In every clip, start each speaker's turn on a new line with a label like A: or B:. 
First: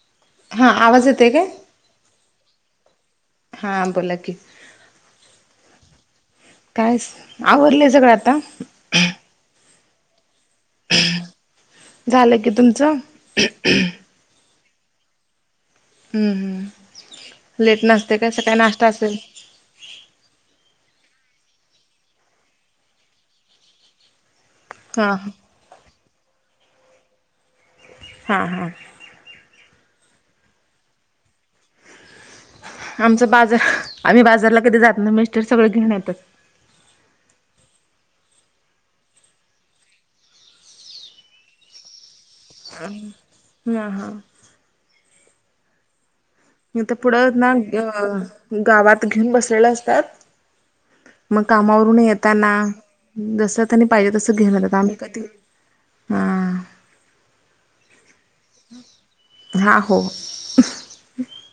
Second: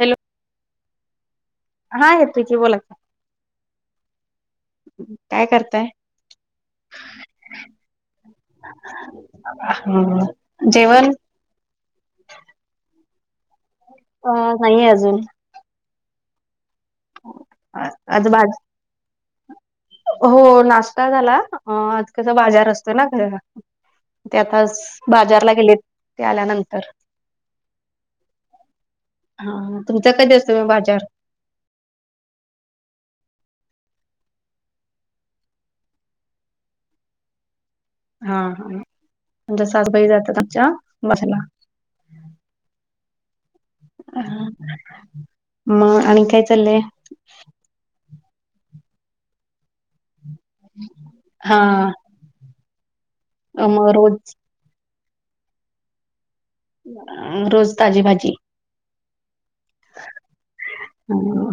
A: Hello
B: हां आवाज येतोय काय
A: हाय बोला
B: हां बोला की
A: काय करताय
B: कायच आवरलंय सगळं आता
A: ह जेवण
B: झालं की तुमचं
A: अ नाहीये अजून
B: लेट नसते
A: आज
B: काही सकाळी
A: भाज
B: नाष्टा असल
A: हो नाश्ता झाला आज कस बाजार असतोय ना ते आता
B: हा
A: बाजारला गेलेत ते आल्यानंतर
B: हां हां
A: हा तुमचा कधी असतो म बाजार
B: आमच बाजार आम्ही बाजारला कधी जात नाही मिस्टर सगळं घेऊन येतात
A: हा हा म्हज सासबाई जातात आमच्या बाजाराला,
B: ह ह हा,
A: मग आणि काय, चाललंय
B: म तर पुढं ना अ गावात घेऊन बसलेले असतात! मग
A: हा
B: कामावरून येेतना, जस त्यांनी
A: मग
B: पाहिजे तस
A: रोज
B: घेऊन येतात आम्ही कधी हा.
A: अ, रोज ताजी भाजी.
B: हा हो,
A: ह,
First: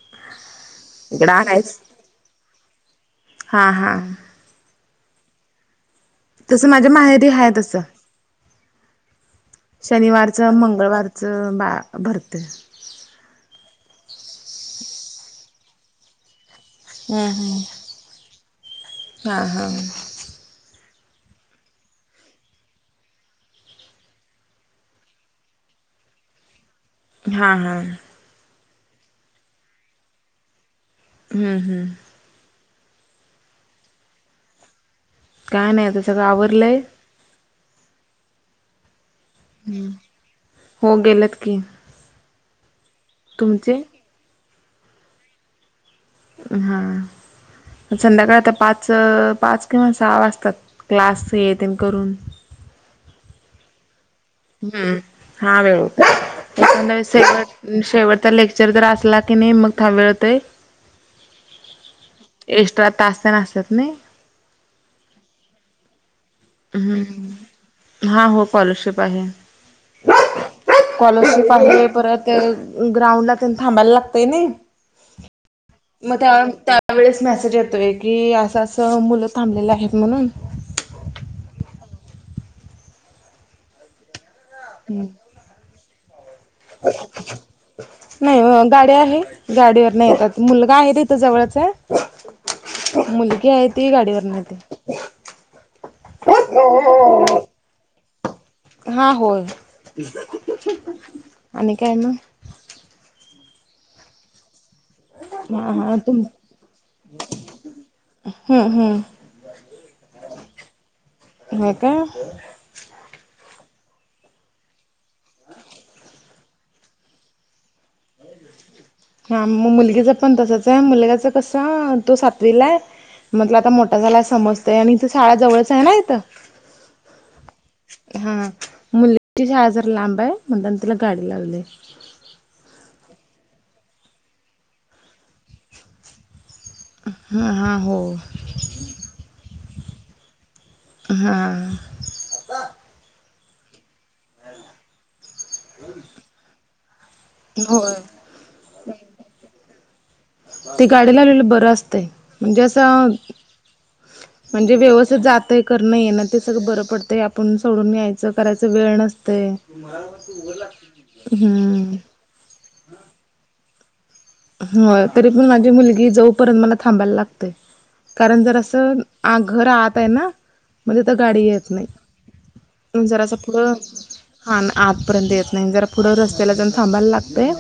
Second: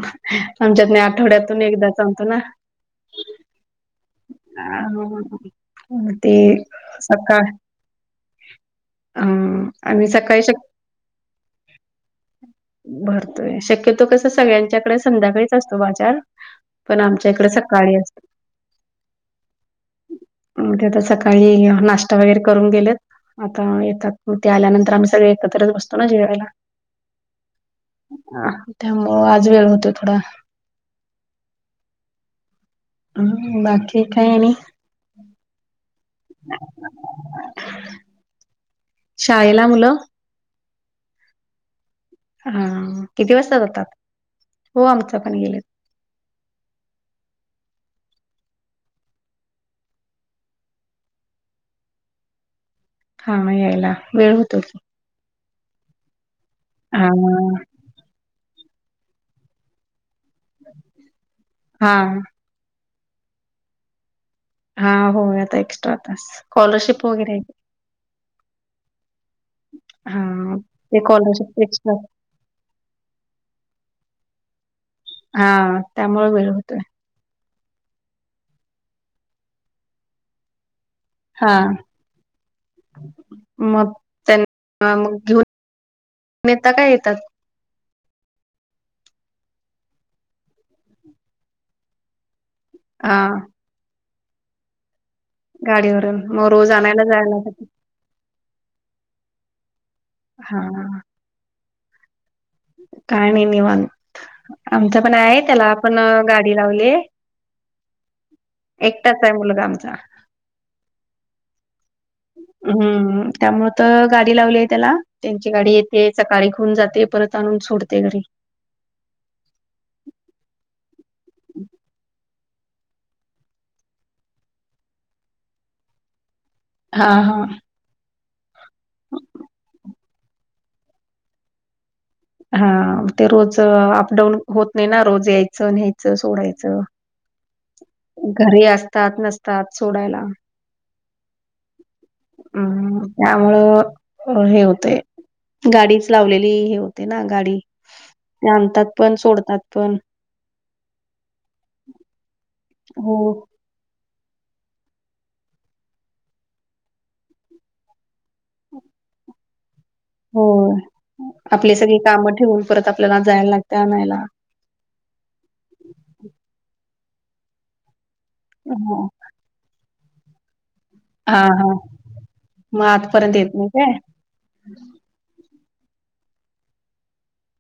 A: आमच्यात नाही
B: इकडं
A: आठवड्यातून एकदा सांगतो ना.
B: हां हां,
A: काय आणू बोलला ह म ते
B: तसं माझ्या माहेरी
A: सकाळ.
B: आहे तसं
A: हम आणि सकाळी शक्य,
B: चं बा भरते,
A: भरतोय शक्यतो कस सगळ्यांच्याकडे संध्याकाळीच असतो बाजार. पण
B: हम्म
A: आमच्या इकडे
B: हम्म
A: सकाळी असतो.
B: हा हा.
A: हं ते आता सकाळी नाश्ता वगैरे करून गेलेत. आता येतात ते आल्यानंतर आम्ही सगळे एकत्रच बसतो ना जेवायला.
B: हा हा,
A: त्यामुळं आज वेळ होतो थोडा.
B: हम्म हम्म,
A: बाकी काय आणि!
B: काय नाही आता सगळं आवरलंय?
A: बुर हा हा [inaudible] शाळेला मुलं,
B: हो गेलेत की!
A: हा किती वाजता
B: तुमचे
A: जातात! हो आमच पण गेले,
B: हा, संध्याकाळ आता पाच पाच किंवा सहा वाजतात क्लास येेत करून.
A: हा म यायला वेळ हो.
B: हम्म हा वेळ होतय नविन
A: हा
B: शेवट शेवटचा लेक्च. चरित्र असला की नाही मग थां मिळतय.
A: हा,
B: एक्स्ट्रा तास तेन असत्यात नाही.
A: हा हो आता एक्स्ट्रा, तास स्कॉलरशिप वगैरे आहे
B: हम्म हा हो स्कॉलरशिप आहे.
A: हा ते
B: स्कॉलरशिप
A: स्कॉलरशिप
B: आहे
A: एक्स्ट्रा
B: परत, तर ग्राउंडला तेन थांबायला लागतंय नाही.
A: हा,
B: मग
A: त्यामुळे
B: त्या
A: वेळ होतोय
B: त्यावेळेस मेसेज येतोय की असं असं मुलं थांबलेले आहेत म्हणून.
A: हा मग त्यां मग घेऊन. नेता काय येतात,
B: नाही गाडी आहे गाडीवरन येतात मुलगा आहे इथ जवळच हाय.
A: हा
B: मुलगी आहे ती गाडीवर न येते!
A: गाडीवरून मग रोज आणायला जायला लागत.
B: हा होय
A: हा
B: आणि काय मग!
A: काय नाही निवांत. आमचं पण आहे त्याला
B: हा हा
A: आपण
B: तुम
A: गाडी लावलेय.
B: हम्म हम्म
A: एकटाचय मुलगा आमचा.
B: हा का!
A: हम्म त्यामुळे तर गाडी लावली ये त्याला, त्यांची गाडी येते सकाळी घेऊन जाते परत, आणून सोडते घरी.
B: हा मग मुलगीच पण तसंच आहे मुलगाच कसं तो सातवीला ये, म्हटलं आता मोठा झाला समजतय आणि इथं शाळा जवळच आहे ना इथं.
A: हा हा
B: हा मुलगीची शाळा जरा लांब आहे म्हणताना तिला गाडी लागली.
A: हा ते रोज अपडाऊन होत नाही ना रोज यायचं न्यायचं सोडायचं.
B: हा हा हो
A: घरी असतात नसतात सोडायला.
B: हा
A: हम् त्यामुळं, हे होतंय. गाडीच लावलेली हे होते ना गाडी,
B: होय
A: ते आणतात पण सोडतात पण.
B: ते गाडी लावलेल बरं असतंय, म्हणजे असं
A: हो
B: म्हणजे व्यवस्थित जातंय करण येणं ते सगळं बरं पडतंय आपण सोडून यायचं करायचं वेळ नसतय. तुम्हाला
A: हो, आपली सगळी काम ठेवून परत आपल्याला जायला लागते आणायला.
B: हो तरी पण माझी मुलगी जाऊपर्यंत मला थांबायला लागतेय. कारण जरा असं
A: हो.
B: आ घर आत आहे ना. म्हणजे तिथं
A: हा
B: गाडी येत
A: हा मग
B: नाही, जरा असं
A: आतपर्यंत येत नाही
B: पुढं
A: काय?
B: हा आतपर्यंत येत नाही जरा पुढे रस्त्याला जाऊन थांबायला लागतेय,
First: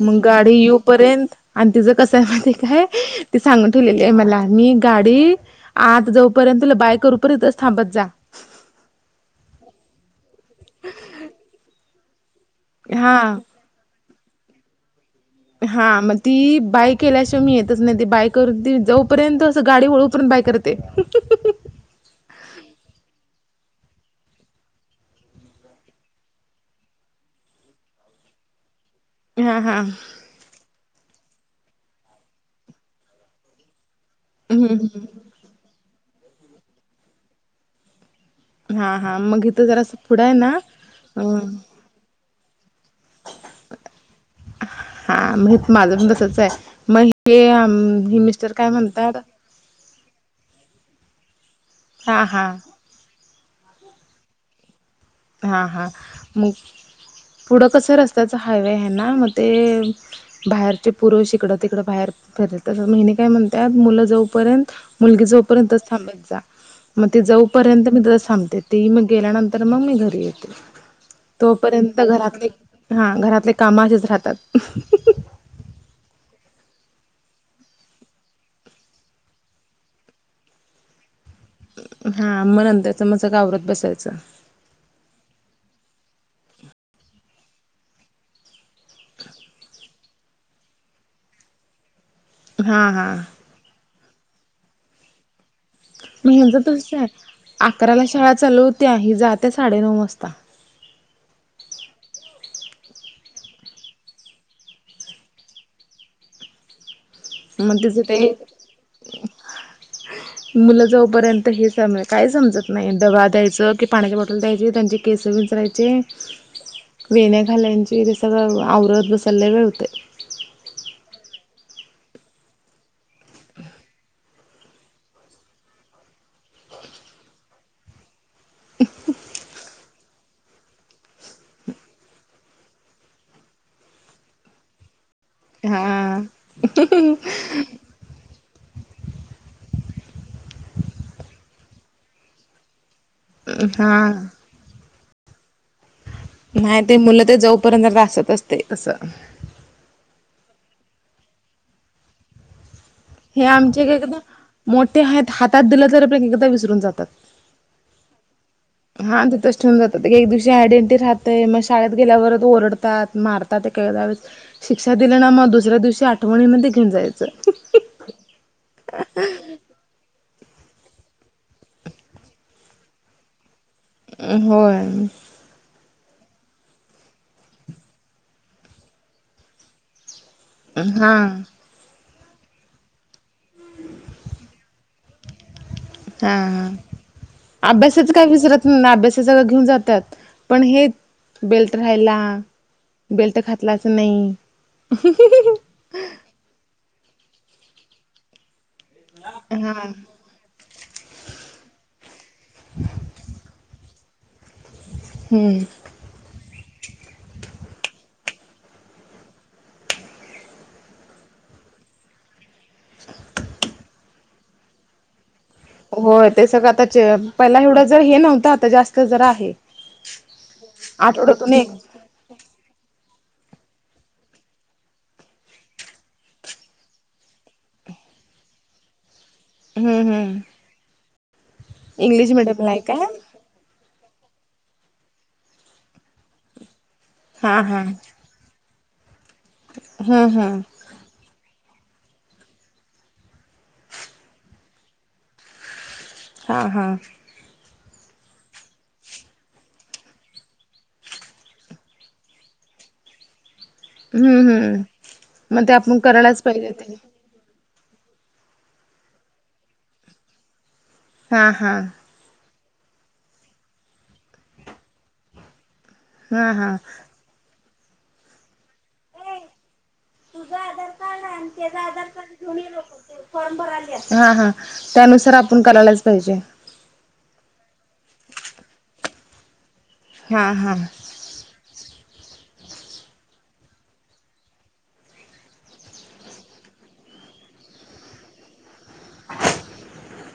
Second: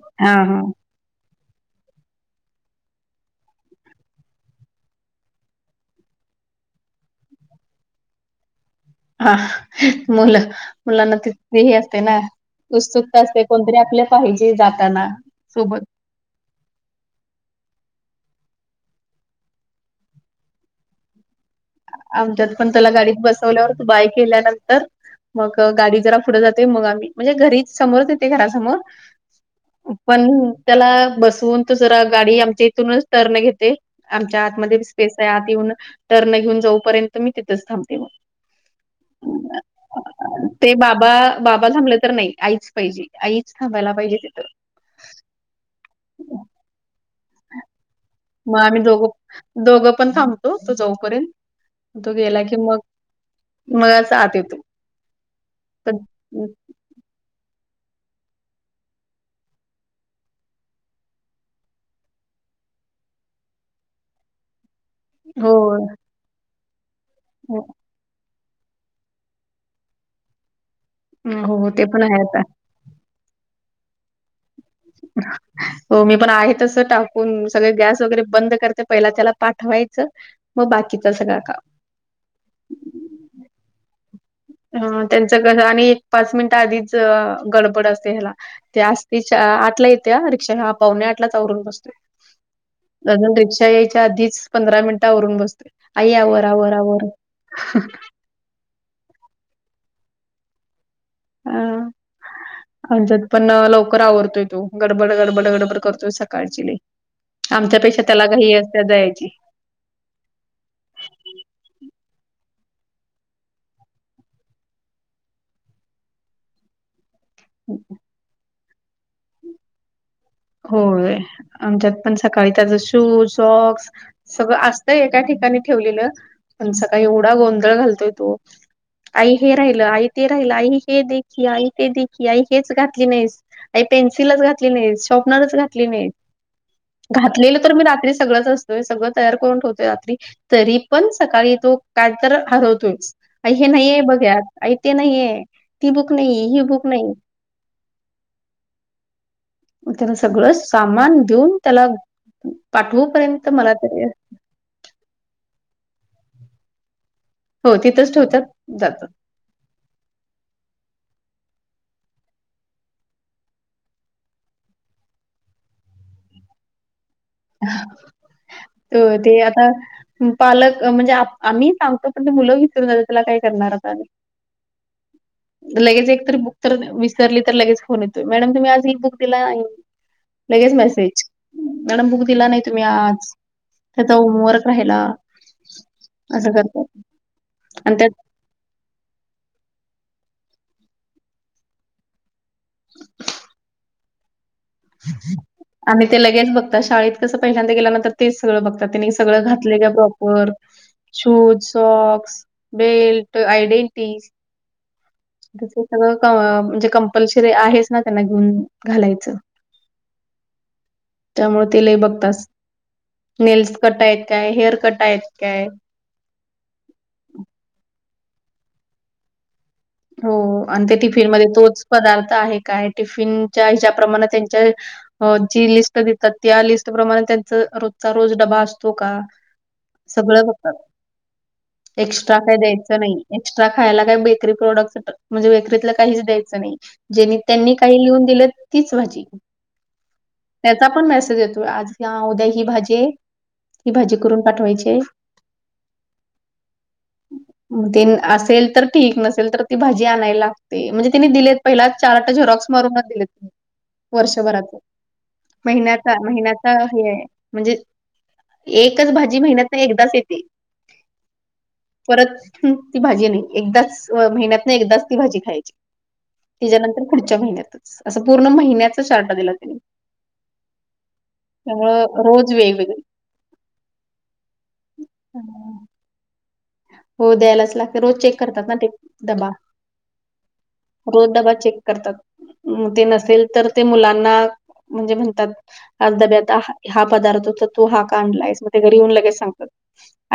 B: मग
A: हा हा.
B: गाडी पर्यंत आणि तिचं कसं आहे माहीतेय काय ती सांगून ठेवलेली आहे मला मी गाडी आतजोपर्यंत तुला बाय करुपर्यंतच थांबत जा.
A: हा मुलं मुलांना तिही असते ना उत्सुकता
B: हा
A: असते. कोणतरी आपल्या पाहिजे जाताना. सोबत.
B: हा मग ती बाय केल्याशिवाय मी येतच नाही ती बाय करून ती जोपर्यंत असं गाडी वळूपर्यंत बाय करते.
A: आमच्यात पण त्याला गाडीत बसवल्यावरती बाय केल्यानंतर मग गाडी जरा पुढे जाते मग आम्ही म्हणजे घरी समोरच येते घरासमोर,
B: हा हा
A: पण त्याला बसवून तर जरा गाडी आमच्या इथूनच टर्न घेते. आमच्या आतमध्ये
B: हम्म
A: स्पेस आहे आत येऊन टर्न घेऊन जाऊपर्यंत मी तिथंच थांबते मग.
B: हा हा मग इथं जरा असं पुढं आहे ना
A: ते बाबा
B: हम्म
A: बाबा थांबले तर नाही आईचं, पाहिजे आईचं थांबायला पाहिजे तिथं.
B: हा मग माझं पण तसंचे मग हे ही
A: मग आम्ही दोघं दोघं पण थांबतो तो जाऊपर्यंत, तो
B: हा
A: गेला
B: हा
A: की मग मगच आत येतो.
B: हा हा
A: तर
B: मग पुढं कसं रस्त्याचं हायवे आहे ना मग ते बाहेरचे पुरुष इकडं तिकडं बाहेर फिरत मग हिने काय म्हणतात मुलं जाऊपर्यंत मुलगी
A: हो
B: जोपर्यंतच थांबत जा. मग ती जाऊपर्यंत मी तिथंच थांबते, ती मग गेल्यानंतर मग मी घरी येते.
A: हो हो ते
B: तोपर्यंत
A: पण आहे आता
B: घरातली हा घरातले काम असेच राहतात.
A: हो मी पण आहे तसं टाकून सगळे गॅस वगैरे बंद करते पहिला त्याला पाठवायचं, मग बाकीच सगळं [unintelligible] का
B: हा मग त्याच माझं [unintelligible] सगळं आवरात बसायचं
A: ह त्यांचं कस [unintelligible] आणि एक पाच मिनिट आधीच गडबड असते ह्याला [unintelligible] ते आज [unintelligible] तीच्या आठला येत्या रिक्षा हा पाहुणे आठलाच आवरून बसतोय.
B: हा हा
A: अजून
B: मग
A: रिक्षा यायच्या आधीच, पंधरा मिनिट आवरून बसतोय.
B: [unintelligible]
A: आई आवर आवर आवर
B: अकराला शाळा चालू होत्या, ही जात्या साडेनऊ वाजता.
A: ह [unintelligible] आमच्यात पण लवकर आवरतोय, तो गडबड गडबड गडबड करतोय सकाळची लय.
B: मग तिचं
A: आमच्यापेक्षा त्याला
B: ते
A: घाई असत्या जायची.
B: [unintelligible] मुलं जोपर्यंत हे सम [unintelligible] काय समजत नाही डबा द्यायचं की पाण्याची बॉटल द्यायची त्यांच केस विचरायचे, वेण्या घालायचे हे सगळं आवरत बसायला लई वेळ होतय.
A: होय. आमच्यात पण सकाळी त्याचा शूज सॉक्स सगळं असत एका ठिकाणी ठेवलेलं. पण सकाळी एवढा गोंधळ घालतोय तो. आई हे राहिलं आई ते राहिला आई हे दे की, आई ते दे की, आई हेच घातली नाहीस. आई पेन्सिलच घातली नाहीस. घातली नाही
B: हा
A: घातलेलं तर मी रात्री सगळच असतं. सगळं तयार करून ठेवतोय रात्री, तरी पण सकाळी तो काय तर हरवतोयच. आई हे नाहीये
B: हा
A: बघ यात आई ते नाही आहे, ती बुक नाही, ही बुक नाही.
B: पोरांचे [unintelligible] जरा असच असतय तसं.
A: त्याला सगळं सामान देऊन, त्याला पाठवू
B: हे आमचे हे [unintelligible] मोठे हाईत हातात दिले तरी पण एक [inaudible] एकदा विसरून जातात.
A: हो तिथंच ठेवतात जातात.
B: हां तिथंच ठेवून जातात एक दिवशी आयडेंटी राहतय मग शाळेत गेल्यावर ओरडतात. मारतात एकेकदा. शिक्षा दिले ना मग दुसऱ्या दिवशी आठवणीन ते घेऊन जाईल [inaudible]
A: [unintelligible] हो ते आता पालक म्हणजे आम्ही सांगतो. पण ते मुलं विसरून जातात त्याला काय करणार आता.
B: होय
A: लगेच एकतरी बुक तर विसरली तर लगेच फोन येतोय. मॅडम तुम्ही आज ही बुक दिला नाही. लगेच मॅसेज
B: हा
A: मॅडम बुक दिला नाही तुम्ही आज. त्याचा होमवर्क राहिला.
B: हा
A: असं
B: हा
A: करतात आणि त्यात.
B: अभ्यासाच सगळ [unintelligible] घेऊन जातात पण हे बेल्ट राहिला बेल्ट घातलाचं नाही.
A: [unintelligible] आणि ते लगेच बघतात शाळेत कसं पहिल्यांदा गेल्यानंतर तेच सगळं बघतात त्यानी सगळं
B: हा
A: घातलं का ब वर शूज सॉक्स बेल्ट आयडेंटिज.
B: हम्म
A: कस [unintelligible] सगळं म्हणजे कंपल्शरी आहेच ना त्यांना घेऊन घालायचं. त्यामुळे ते लई बघतात नेल्स कट आहेत काय? हेअर कट आहेत काय?
B: होय ते सगळं आताच पहिला एवढं जर हे नव्हतं आता जास्त जरा आहे.
A: हो आणि ते टिफिनमध्ये
B: आठवड्यातून एक
A: तोच पदार्थ आहे काय? टिफिनच्या ह्याच्याप्रमाणे त्यांच्या. जी लिस्ट देतात त्या लिस्ट प्रमाणे त्यांचा रोजचा रोज डबा असतो का?
B: हम्म हम्म
A: सगळं बघात,
B: इंग्लिश
A: एक्स्ट्रा काय
B: मिडियमला आहे
A: द्यायचं नाही. एक्स्ट्रा खायला काही बेकरी प्रोडक्ट म्हणजे बेकरीतल काहीच द्यायचं नाही. जेनी [unintelligible]
B: हा
A: त्यांनी काही लिहून दिलं तीच भाजी.
B: हा हा [unintelligible]
A: त्याचा पण मेसेज येतोय, आज ह्या उद्या ही भाजी आहे. ही भाजी करून पाठवायची आय.
B: हा हा
A: तीन असेल तर ठीक नस -सेल तर ती भाजी आणाय लागते म्हणजे तेनी दिलेत पहिलाच चार्ट झेराक्स मारूनच दिलेत.
B: हम्म
A: वर्षभरात
B: हम्म मग ते आपण
A: महिन्याचा,
B: करायलाच पाहिजे
A: महिन्याचा
B: ते
A: हे आहे. म्हणजे एकच भाजी महिन्यातनं एकदाच येते.
B: हां.. हां..
A: परत ती भाजी नाही, एकदाचं महिन्यातनं एकदाच ती भाजी खायची.
B: हा हा
A: तेज्यानंतर पुढच्या महिन्यातच, असं पूर्ण महिन्याचा चार्ट दिला त्यांनी.
B: तुझं आधार कार्ड आणि त्यजं आधार
A: त्यामुळं
B: कार्ड
A: रोज
B: घेऊन तु ये
A: वेगवेगळी
B: लवकर [unintelligible] फॉर्म भराल्या, हां, हां त्यानुसार आपण करायलाच पाहिजे.
A: हो द्यायलाच लागते, रोज चेक करतात ना ते डबा.
B: हा हा
A: रोज डबा चेक करतात, मग ते नसेल तर ते मुलांना म्हणजे म्हणतात आज डब्यात हा पदार्थ होता, तू हा का आणला आहेस,? मग ते घरी येऊन लगेच सांगतात.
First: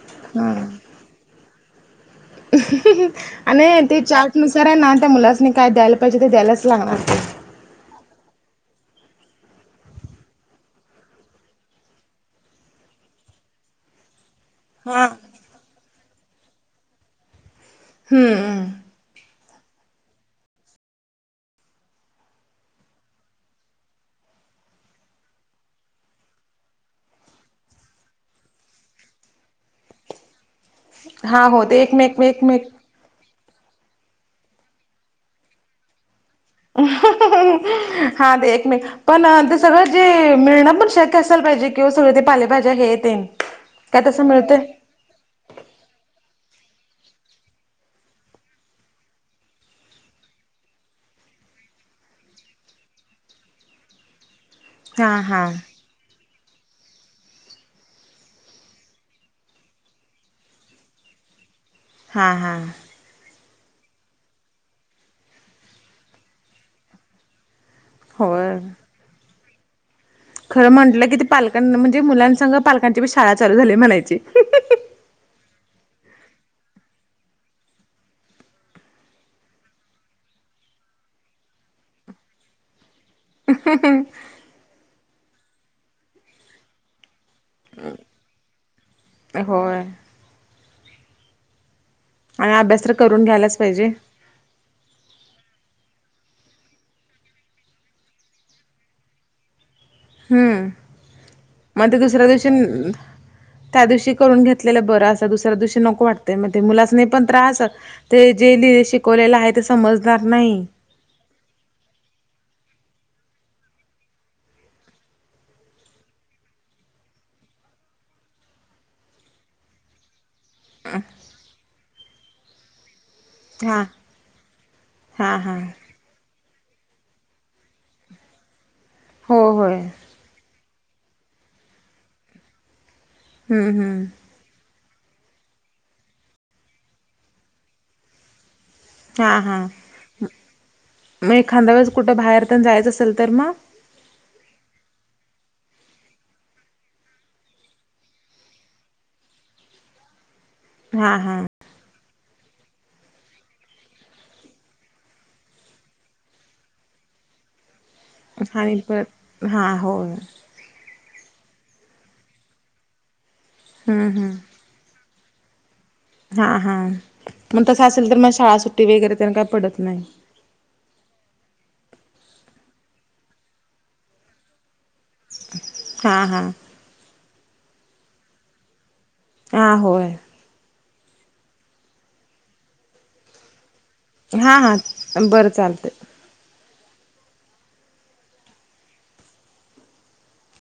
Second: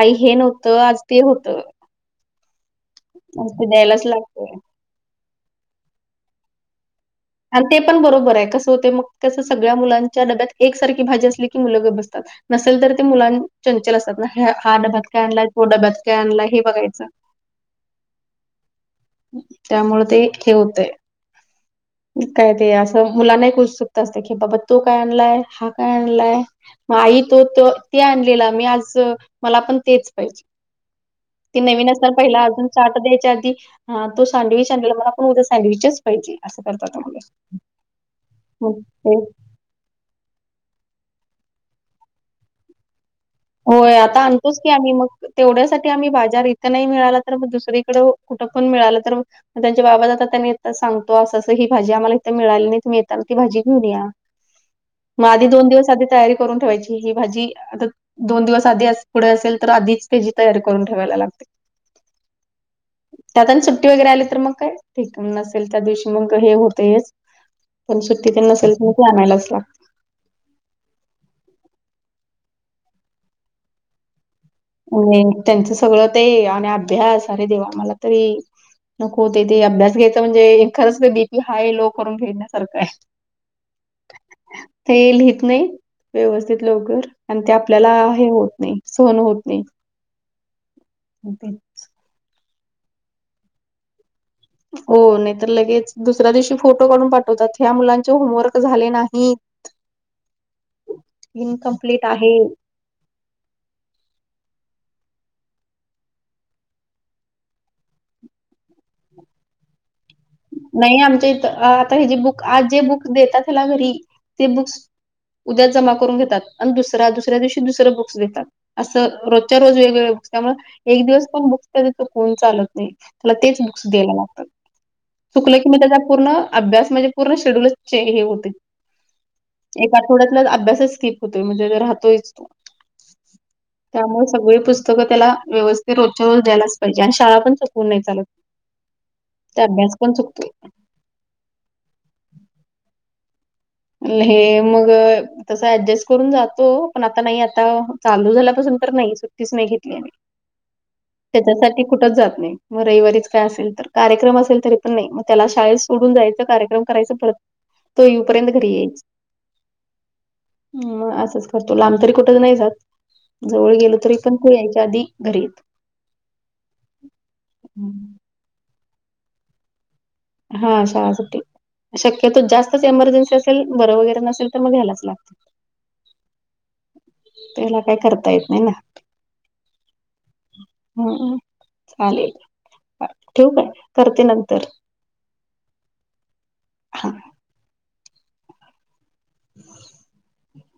A: आई हे
B: हा
A: नव्हतं आज. ते होतं आज
B: आणि ते
A: द्यायलाच
B: चार्ट
A: लागतंय.
B: नुसार ना त्या मुलासनी काय द्यायला पाहिजे ते द्यायलाच लागणार.
A: आणि ते पण बरोबर आहे कसं हुतयं मग, तसं सगळ्या मुलांच्या डब्यात एकसारखी भाजी असली की मुलं गब बसतात. नसेल तर ते मुलां, चंचल असतात ना. हा डब्यात काय आणलाय, तो डब्यात काय आणलाय, हे बघायचं.
B: हं....
A: त्यामुळे ते हे हुतंय. मग काय ते असं मुलांना एक उत्सुकता असत्या की, बाबा तो काय आणलाय, हा काय आणलाय. मग आई तो-तो ते आणलेला मी आज, मला पण तेच पाहिजे.
B: हा
A: ते
B: हो
A: नवीन असताना
B: एकमेक
A: पहिला अजून
B: एकमेक
A: चार्ट द्यायच्या आधी, हा तो सँडविच आणलेला मला पण उद्या सँडविचच पाहिजे असं करत होता तो.
B: हा ते एकमेक पण सगळं जे मिळणं पण शक्य असायला पाहिजे की वो, सगळं ते पालेभाज्या हे तेन.
A: होय आता आणतोच की आम्हीं मग. तेवढ्यासाठी आम्ही बाजार इथं नाही मिळाला तर, मग दुसरीकडे कुठं पण मिळालं तर मग त्यांचे बाबा जातात त्यांनी येताना सांगतो, असं- असं ही भाजी आम्हांला इथं मिळाली नाही, तुम्हीं येताना ती भाजी घेऊन या.
B: [inaudible]
A: मग
B: हा
A: आधी दोन दिवस आधी तयारी करून ठेवायची ही भाजी आता दोन दिवस आधी पुढे असेल तर, आधीच त्यजी तयारी करून ठेवायला लागते.
B: हां.. हा..
A: त्यात आणि सुट्टी वगैरे आली तर मग काय, ठीक नसेल त्या दिवशी मग हे होतयच. पण सुट्टी तेन
B: होय
A: नसेल तर मग ते आणायलाच लागतं.
B: खरं म्हटलं की ते पालकांना म्हणजे, मुलांसघं पालकांचीबी शाळा चालू झालीय म्हणायची.
A: आणि त्यांचं सगळं ते आणि अभ्यास अरे देवा मला तरी नको हुतयं ते अभ्यास घ्यायचा म्हणजे, एखाद्याचा बीपी हाय लो करून घेण्यासारखं आहे.
B: [unintelligible]
A: हे लिहित नाही, व्यवस्थित लवकर आणि ते आपल्याला हे होत नाही सहन होत
B: अं होय.
A: होे ते.
B: आणि आभ्यास तर करून घ्यायलाच पाहिजे.
A: हो. नाही तर लगेच दुसऱ्या दिवशी फोटो काढून पाठवतात, ह्या मुलांचे होमवर्क झाले नाही.
B: हम्म, मग ते
A: इनकम्प्लीट
B: दुसऱ्या
A: आहे
B: दिवशी त्या दिवशी करून घेतलेलं बरं असं, दुसऱ्या दिवशी नको वाटतंय मग ते मुलासनी पण त्रास ते जे लिहिले शिकवलेलं आहे, ते समजणार नाही.
A: नाही आमच्या इथं आता हे जे बुक आज जे बुक देतात ह्याला घरी ते बुक्स उद्या जमा करून घेतात आणि दुसरा दुसऱ्या दिवशी दुसरं बुक्स देतात. असं रोजच्या रोज वेगळं त्यामुळं एक दिवस पण बुक्स त्याच थकवून चालत नाही, त्याला तेच
B: हा
A: बुक्स द्यायला लागतात.
B: हा
A: चुकलं
B: हा
A: की मग त्याचा पूर्ण अभ्यास म्हणजे पूर्ण शेड्यूलच चे हे होतेय‌.
B: हो होय.
A: थोड्यातन अभ्यासच स्किप होतोय म्हणजे राहतोयच तो,
B: हम्म हम्म
A: त्यामुळे सगळे पुस्त सगळं त्याला व्यवस्थित रोजच्या रोज द्यायलाच पाहिजे आणि शाळा पण चुकवून नाही चालत. त्याभ्यास पण चुकतोय.
B: नाही खाल्ल्यावरच कुठं बाहेरपण जायचं असेल तर मग?
A: लेहे मग. तस ऍडजस्ट करून जातो. पण आता नाही. आता चालू झाल्यापासून तर नाही, सुट्टीच नाही घेतली आम्ही.
B: हा. हा
A: त्यासाठी कुठच जात नाही. व रविवारीच काय असेल तर. कार्यक्रम असेल तरी पण नाही. मग त्याला शाळेत सोडून जायचं, कार्यक्रम करायचं परत. तो येऊपर्यंत घरी यायचं.
B: हायपट हा हो.
A: मग असंच करतो, लांब तरी कुठंच नाही जात. जवळ गेलो
B: हम्म
A: तरी पण तो
B: हम्म
A: यायच्या आधी घरी.
B: हा हा मग तसं असेल
A: हम्म.
B: तर मग शाळा सुट्टी वगैरे त्यांना काही पडत नाही.
A: हा शाळा सुट्टी. शक्यतो जास्तच एमर्जन्सी असेल बरं वगैरे नसेल तर मग घ्यायलाच लागत.
B: हा हा.
A: त्याहीला काही करता येत नाही ना.
B: हां. होय.
A: हुं हु चालेल ठेवू? करते
B: हा
A: नंतर
B: बरं चालत.
A: [unintelligible] [inaudible]